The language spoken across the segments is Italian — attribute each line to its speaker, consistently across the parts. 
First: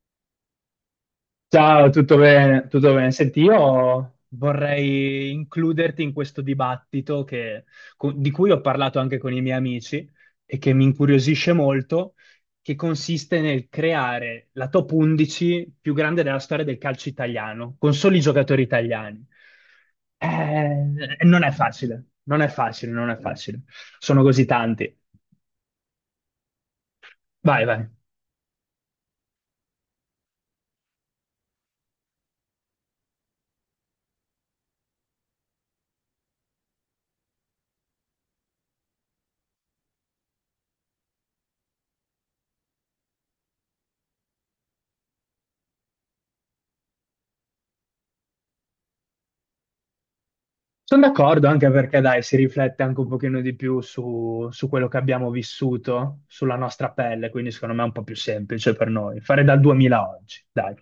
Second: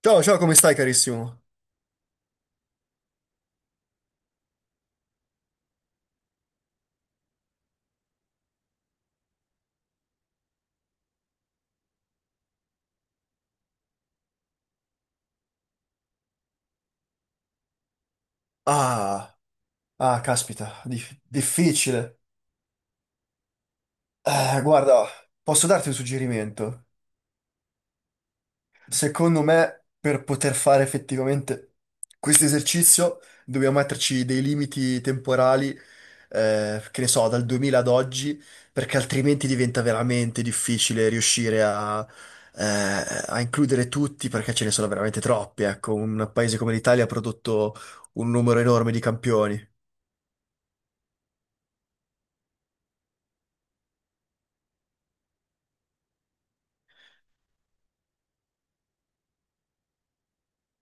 Speaker 1: Ciao, ciao, come stai carissimo?
Speaker 2: Ciao, tutto bene? Tutto bene. Senti, io vorrei includerti in questo dibattito di cui ho parlato anche con i miei amici e che mi incuriosisce molto, che consiste nel creare la top 11 più grande della storia del calcio italiano, con soli giocatori italiani.
Speaker 1: Ah, ah, caspita,
Speaker 2: Non è facile,
Speaker 1: difficile.
Speaker 2: non è facile, non è facile. Sono così tanti.
Speaker 1: Guarda, posso darti un suggerimento?
Speaker 2: Vai, vai.
Speaker 1: Secondo me, per poter fare effettivamente questo esercizio, dobbiamo metterci dei limiti temporali, che ne so, dal 2000 ad oggi, perché altrimenti diventa veramente difficile riuscire a, a includere tutti, perché ce ne sono veramente troppi. Ecco, un paese come l'Italia ha prodotto un numero enorme di campioni.
Speaker 2: Sono d'accordo anche perché dai, si riflette anche un pochino di più su quello che abbiamo vissuto, sulla nostra pelle, quindi secondo me è un po' più semplice per noi. Fare dal 2000 a oggi, dai.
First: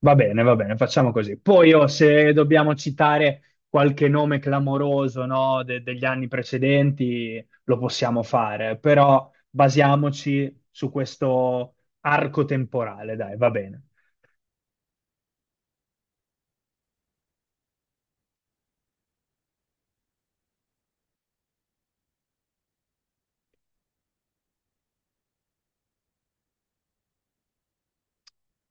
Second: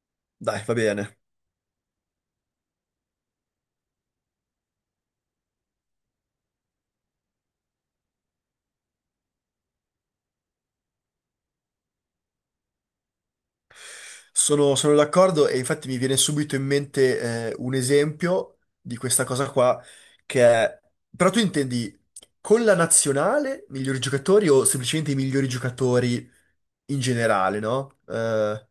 Speaker 2: Va
Speaker 1: Dai, va
Speaker 2: bene, facciamo
Speaker 1: bene.
Speaker 2: così. Poi oh, se dobbiamo citare qualche nome clamoroso, no, degli anni precedenti, lo possiamo fare, però basiamoci su questo arco temporale, dai, va bene.
Speaker 1: Sono d'accordo e infatti mi viene subito in mente un esempio di questa cosa qua, che è... Però tu intendi con la nazionale migliori giocatori o semplicemente i migliori giocatori in generale, no?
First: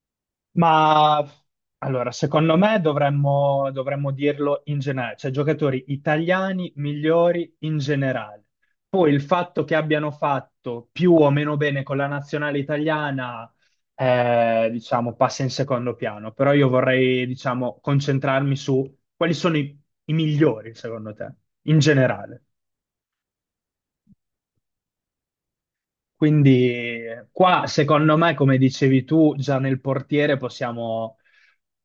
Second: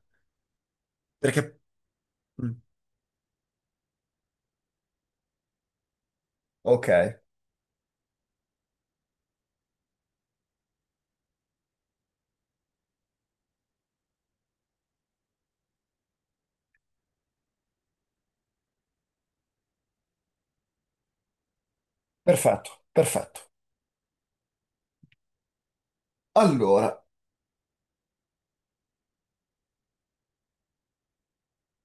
Speaker 2: Ma
Speaker 1: Perché...
Speaker 2: allora,
Speaker 1: Mm,
Speaker 2: secondo me dovremmo dirlo in generale, cioè giocatori italiani
Speaker 1: ok,
Speaker 2: migliori in generale. Poi il fatto che abbiano fatto più o meno bene con la nazionale italiana, diciamo, passa in secondo piano, però io vorrei, diciamo, concentrarmi su quali sono i migliori, secondo te, in generale.
Speaker 1: perfetto, perfetto.
Speaker 2: Quindi
Speaker 1: Allora,
Speaker 2: qua, secondo me, come dicevi tu, già nel portiere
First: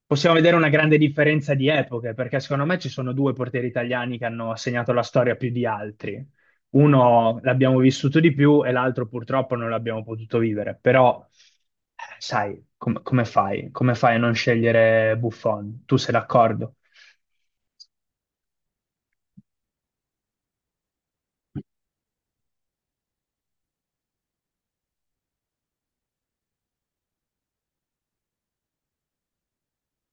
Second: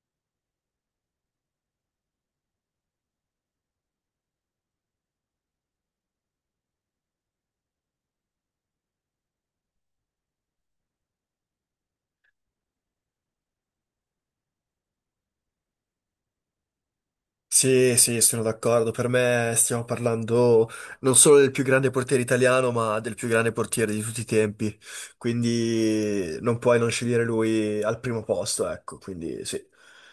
Speaker 2: possiamo vedere una grande differenza di epoche, perché secondo me ci sono due portieri italiani che hanno segnato la storia più di altri. Uno l'abbiamo vissuto di più e l'altro purtroppo non l'abbiamo potuto vivere, però sai, come fai? Come fai a non scegliere Buffon? Tu sei d'accordo?
Speaker 1: sì, sì, sono d'accordo. Per me stiamo parlando non solo del più grande portiere italiano, ma del più grande portiere di tutti i tempi. Quindi non puoi non scegliere lui al primo posto, ecco. Quindi sì.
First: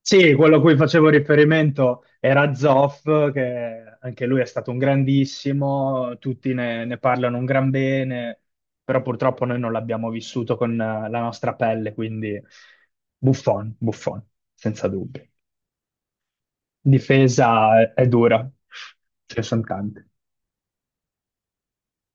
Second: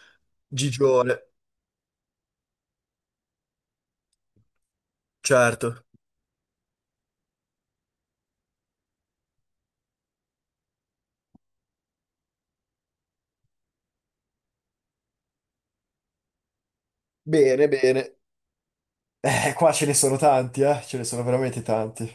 Speaker 2: Sì, quello a cui facevo
Speaker 1: Gigione,
Speaker 2: riferimento era Zoff, che anche lui è stato un
Speaker 1: certo.
Speaker 2: grandissimo, tutti ne parlano un gran bene, però purtroppo noi non l'abbiamo vissuto con la nostra pelle, quindi Buffon, Buffon, senza dubbio.
Speaker 1: Bene,
Speaker 2: Difesa è
Speaker 1: bene.
Speaker 2: dura, ce ne sono
Speaker 1: Qua ce ne
Speaker 2: tante.
Speaker 1: sono tanti, eh? Ce ne sono veramente tanti.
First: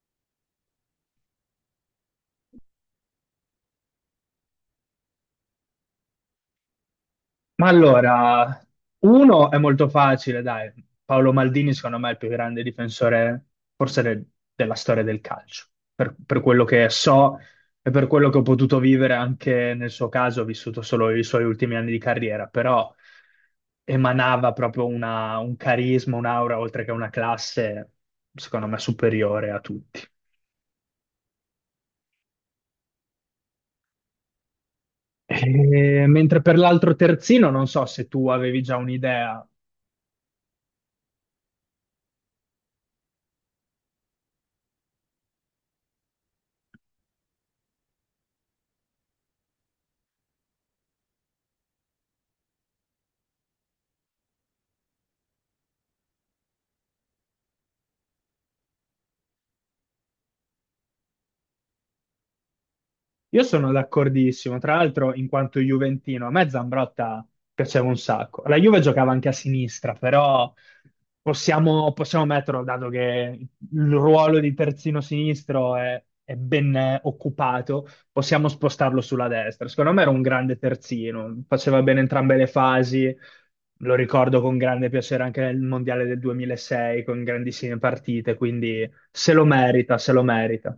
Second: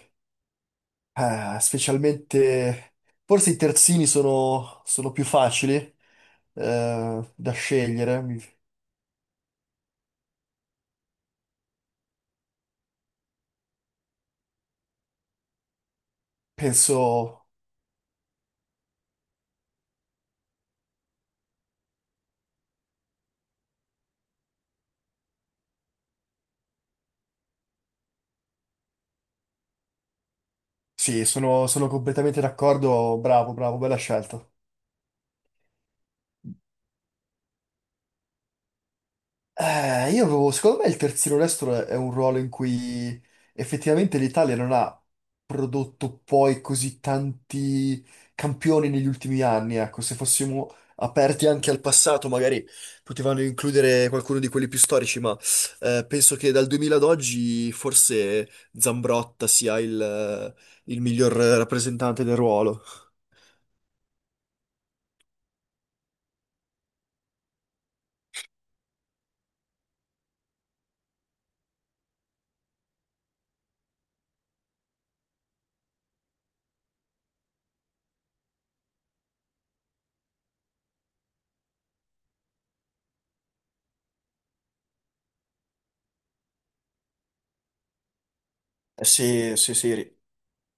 Speaker 1: Specialmente... Forse i terzini sono, sono più facili da
Speaker 2: Ma
Speaker 1: scegliere. Mi-
Speaker 2: allora, uno è molto facile, dai. Paolo Maldini, secondo me, è il più grande difensore, forse della storia del calcio, per quello che so
Speaker 1: penso...
Speaker 2: e per quello che ho potuto vivere anche nel suo caso, ho vissuto solo i suoi ultimi anni di carriera, però emanava proprio un carisma, un'aura, oltre che una classe, secondo me, superiore a tutti.
Speaker 1: Sì, sono, sono completamente d'accordo. Bravo, bravo, bella scelta.
Speaker 2: Mentre per l'altro terzino, non so se tu avevi già un'idea.
Speaker 1: Io avevo, secondo me il terzino destro è un ruolo in cui effettivamente l'Italia non ha prodotto poi così tanti campioni negli ultimi anni. Ecco, se fossimo aperti anche al passato, magari potevano includere qualcuno di quelli più storici, ma penso che dal 2000 ad oggi forse Zambrotta sia il miglior rappresentante del ruolo.
Speaker 2: Io sono d'accordissimo, tra l'altro in quanto juventino, a me Zambrotta piaceva un sacco. La Juve giocava anche a sinistra, però possiamo metterlo, dato che il ruolo di terzino sinistro è ben occupato, possiamo spostarlo sulla destra. Secondo me era un grande terzino, faceva bene entrambe le fasi, lo ricordo con grande piacere anche nel Mondiale del 2006, con grandissime partite, quindi se lo
Speaker 1: Sì, sì, sì,
Speaker 2: merita, se lo merita.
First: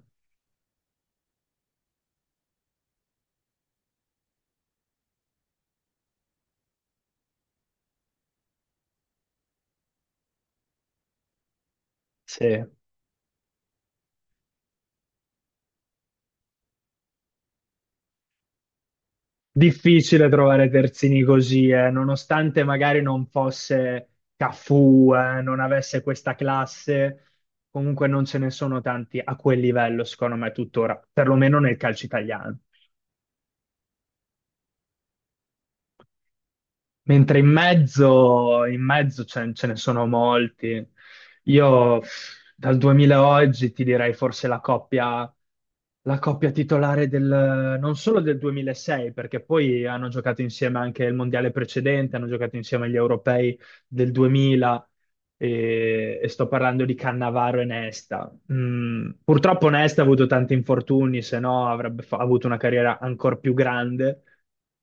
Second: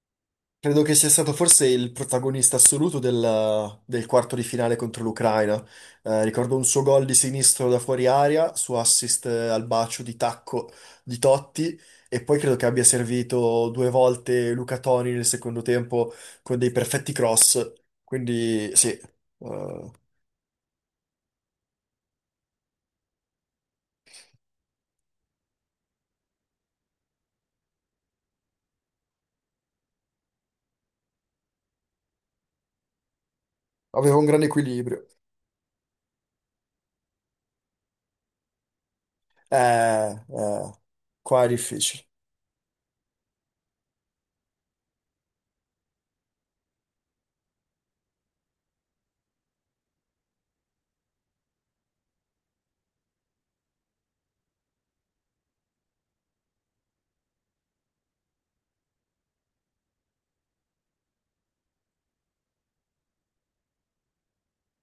Speaker 1: credo che sia stato forse il protagonista assoluto del quarto di finale contro l'Ucraina. Ricordo un suo gol di sinistro da fuori aria, suo assist al bacio di tacco di Totti e poi credo
Speaker 2: Sì.
Speaker 1: che abbia servito due volte Luca Toni nel secondo tempo con dei perfetti cross. Quindi sì,
Speaker 2: Difficile trovare terzini così, nonostante magari non fosse Cafu, non avesse questa classe, comunque non ce ne sono tanti a quel livello, secondo me, tuttora, perlomeno nel calcio italiano.
Speaker 1: aveva un grande equilibrio.
Speaker 2: Mentre in mezzo ce ne sono
Speaker 1: Eh, eh,
Speaker 2: molti.
Speaker 1: qua è
Speaker 2: Io
Speaker 1: difficile.
Speaker 2: pff, dal 2000 a oggi ti direi forse la coppia titolare del, non solo del 2006, perché poi hanno giocato insieme anche il mondiale precedente, hanno giocato insieme agli europei del 2000 e sto parlando di Cannavaro e Nesta. Mm, purtroppo Nesta ha avuto tanti infortuni, se no avuto una carriera ancora più grande,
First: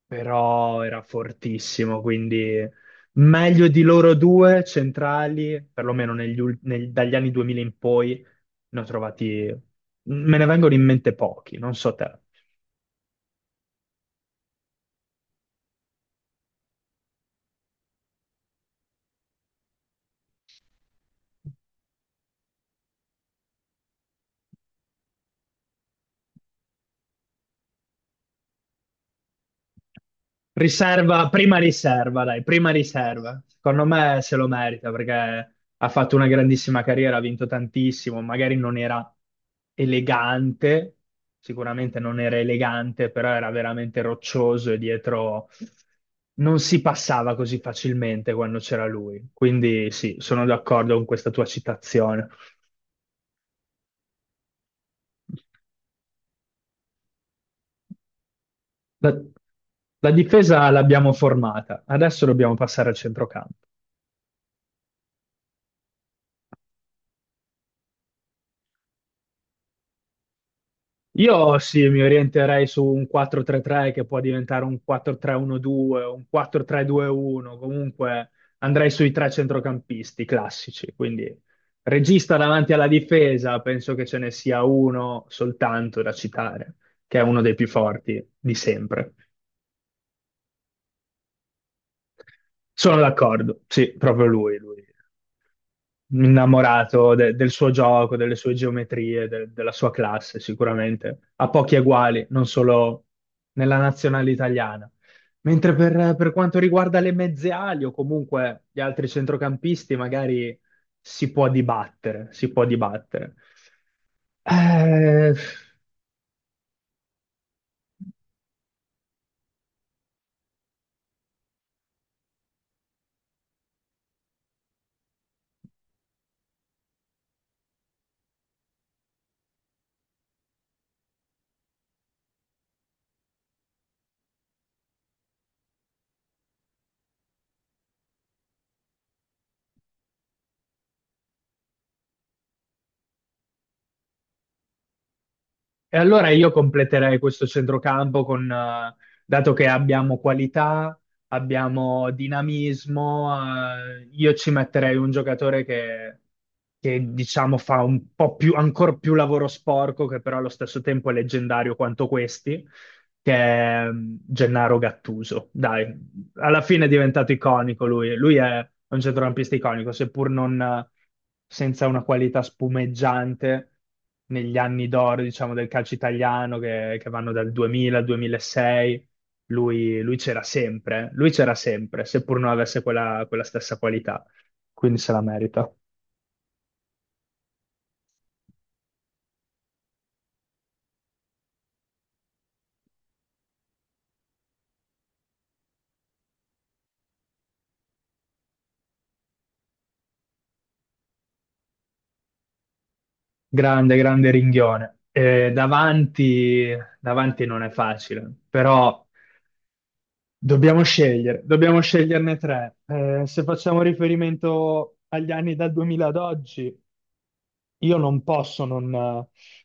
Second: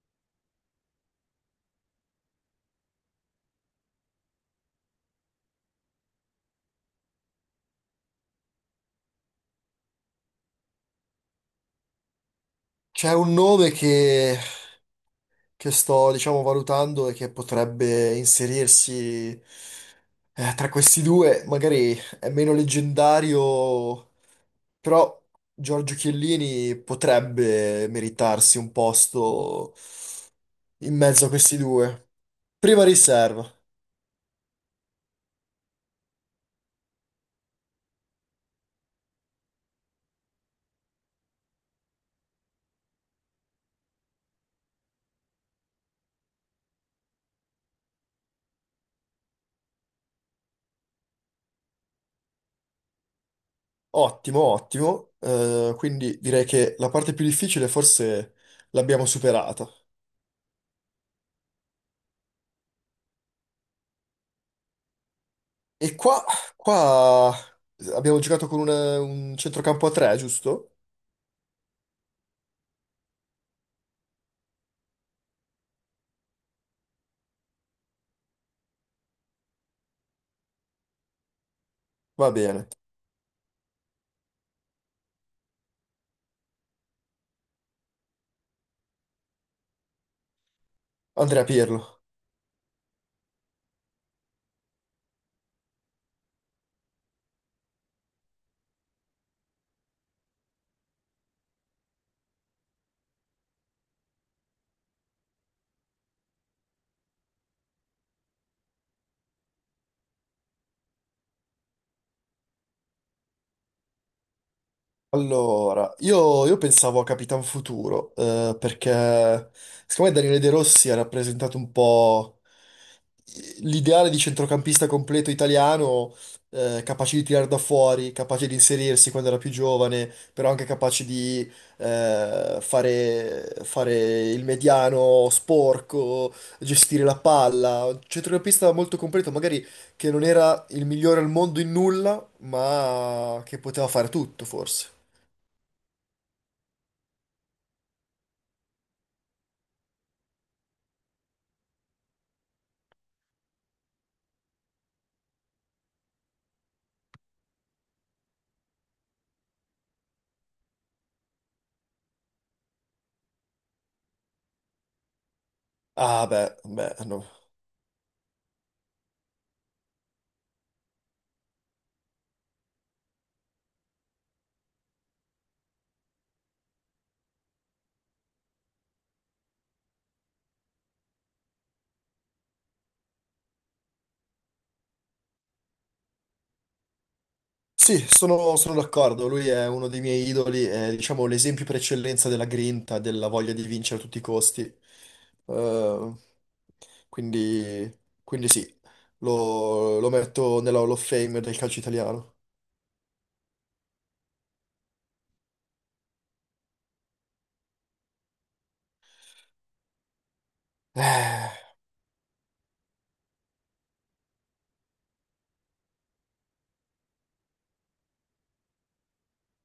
Speaker 2: però era fortissimo, quindi meglio di loro due centrali, perlomeno dagli anni 2000 in poi, ne ho trovati, me ne vengono in mente pochi, non so te.
Speaker 1: C'è un nome che sto, diciamo, valutando e che potrebbe inserirsi tra questi due. Magari è meno leggendario, però Giorgio Chiellini potrebbe meritarsi un posto in mezzo
Speaker 2: Riserva,
Speaker 1: a
Speaker 2: prima
Speaker 1: questi due.
Speaker 2: riserva, dai, prima
Speaker 1: Prima
Speaker 2: riserva.
Speaker 1: riserva,
Speaker 2: Secondo me se lo merita perché ha fatto una grandissima carriera, ha vinto tantissimo, magari non era elegante, sicuramente non era elegante, però era veramente roccioso e dietro non si passava così facilmente quando c'era lui. Quindi sì, sono d'accordo con questa tua citazione.
Speaker 1: ottimo, ottimo. Quindi direi che la parte più difficile forse l'abbiamo
Speaker 2: La,
Speaker 1: superata.
Speaker 2: la difesa l'abbiamo formata, adesso dobbiamo passare al centrocampo.
Speaker 1: E qua, qua abbiamo giocato con un centrocampo a tre, giusto?
Speaker 2: Io sì, mi orienterei su un 4-3-3 che può diventare un 4-3-1-2, un 4-3-2-1, comunque andrei sui tre centrocampisti classici, quindi
Speaker 1: Va
Speaker 2: regista
Speaker 1: bene.
Speaker 2: davanti alla difesa, penso che ce ne sia uno soltanto da citare, che è uno dei più forti di sempre.
Speaker 1: Andrea Pirlo.
Speaker 2: Sono d'accordo, sì, proprio lui, lui. Innamorato del suo gioco, delle sue geometrie, della sua classe, sicuramente. Ha pochi eguali, non solo nella nazionale italiana. Mentre per quanto riguarda le mezze ali o comunque gli altri centrocampisti, magari si può dibattere, si può dibattere. Eh,
Speaker 1: Allora, io pensavo a Capitan Futuro, perché secondo me Daniele De Rossi ha rappresentato un po' l'ideale di centrocampista completo italiano, capace di tirare da fuori, capace di inserirsi quando era più giovane, però anche capace di fare, fare il mediano sporco, gestire la palla. Un centrocampista molto completo, magari che non era il migliore al mondo in nulla, ma che poteva fare tutto, forse.
Speaker 2: E allora io completerei questo centrocampo con, dato che abbiamo qualità, abbiamo dinamismo, io ci metterei un giocatore che, diciamo fa un po' più, ancora più lavoro sporco, che però allo stesso tempo è leggendario quanto questi, che è mm, Gennaro Gattuso. Dai,
Speaker 1: Ah, beh,
Speaker 2: alla fine è
Speaker 1: beh, no.
Speaker 2: diventato iconico lui. Lui è un centrocampista iconico, seppur non senza una qualità spumeggiante negli anni d'oro, diciamo, del calcio italiano che vanno dal 2000 al 2006. Lui c'era sempre, eh. Lui c'era sempre, seppur non avesse quella stessa qualità. Quindi se la merita.
Speaker 1: Sì, sono, sono d'accordo. Lui è uno dei miei idoli, è diciamo l'esempio per eccellenza della grinta, della voglia di vincere a tutti i costi. Eh, quindi, quindi sì, lo, lo metto nella Hall of Fame del calcio italiano.
Speaker 2: Grande, grande ringhione. Davanti, davanti non è facile, però dobbiamo scegliere,
Speaker 1: Eh,
Speaker 2: dobbiamo sceglierne tre. Se facciamo riferimento agli anni dal 2000 ad oggi, io non posso non...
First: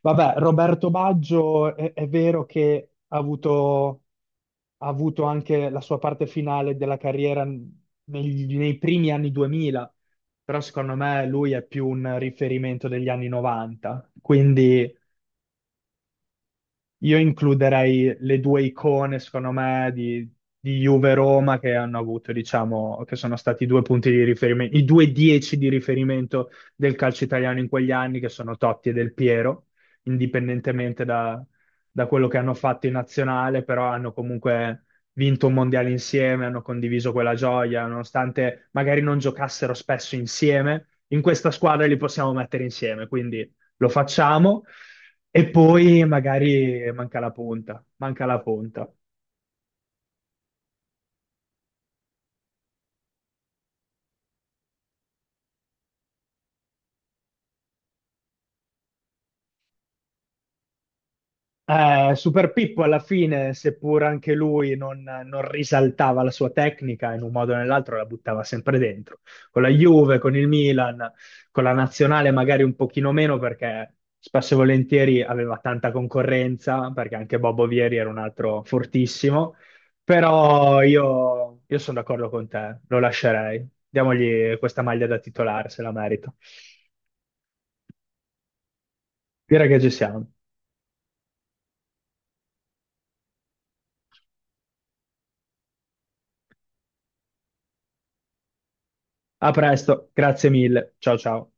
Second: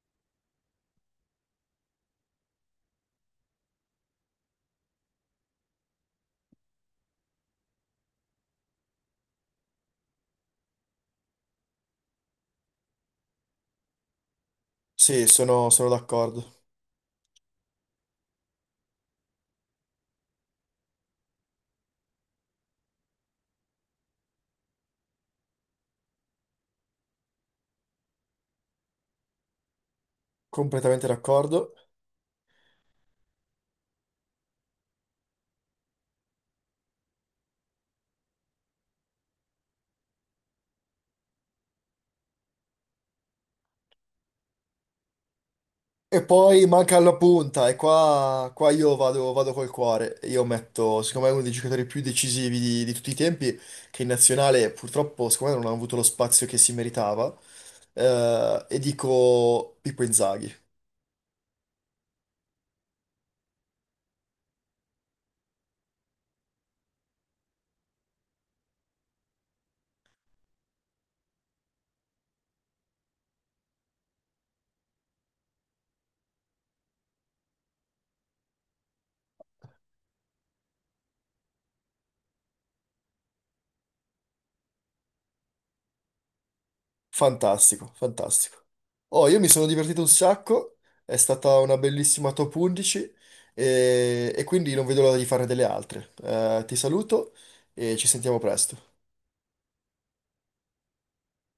Speaker 2: Vabbè, Roberto Baggio è vero che ha ha avuto anche la sua parte finale della carriera nei primi anni 2000, però secondo me lui è più un riferimento degli anni 90, quindi
Speaker 1: sì, sono sono d'accordo,
Speaker 2: io includerei le due icone, secondo me, di Juve-Roma che hanno avuto, diciamo, che sono stati i due punti di riferimento, i due dieci di riferimento del calcio italiano in quegli anni, che sono Totti e Del Piero, indipendentemente
Speaker 1: completamente d'accordo.
Speaker 2: da quello che hanno fatto in nazionale, però hanno comunque vinto un mondiale insieme, hanno condiviso quella gioia, nonostante magari non giocassero spesso insieme, in questa squadra li possiamo mettere insieme, quindi lo facciamo. E poi
Speaker 1: E poi
Speaker 2: magari
Speaker 1: manca alla
Speaker 2: manca la
Speaker 1: punta, e
Speaker 2: punta, manca la
Speaker 1: qua, qua
Speaker 2: punta.
Speaker 1: io vado, vado col cuore. Io metto, secondo me, uno dei giocatori più decisivi di tutti i tempi, che in nazionale purtroppo, secondo me, non ha avuto lo spazio che si meritava. E dico Pippo Inzaghi.
Speaker 2: Super Pippo alla fine, seppur anche lui non risaltava la sua tecnica, in un modo o nell'altro la buttava sempre dentro. Con la Juve, con il Milan, con la nazionale magari un pochino meno perché spesso e volentieri aveva tanta concorrenza, perché anche Bobo Vieri era un altro fortissimo. Però io sono d'accordo con te, lo lascerei. Diamogli questa maglia da titolare, se la merita.
Speaker 1: Fantastico, fantastico. Oh, io mi sono
Speaker 2: Direi che ci
Speaker 1: divertito un
Speaker 2: siamo.
Speaker 1: sacco, è stata una bellissima top 11 e quindi non vedo l'ora di fare delle altre. Ti saluto e ci sentiamo presto.
Speaker 2: A presto, grazie mille. Ciao ciao.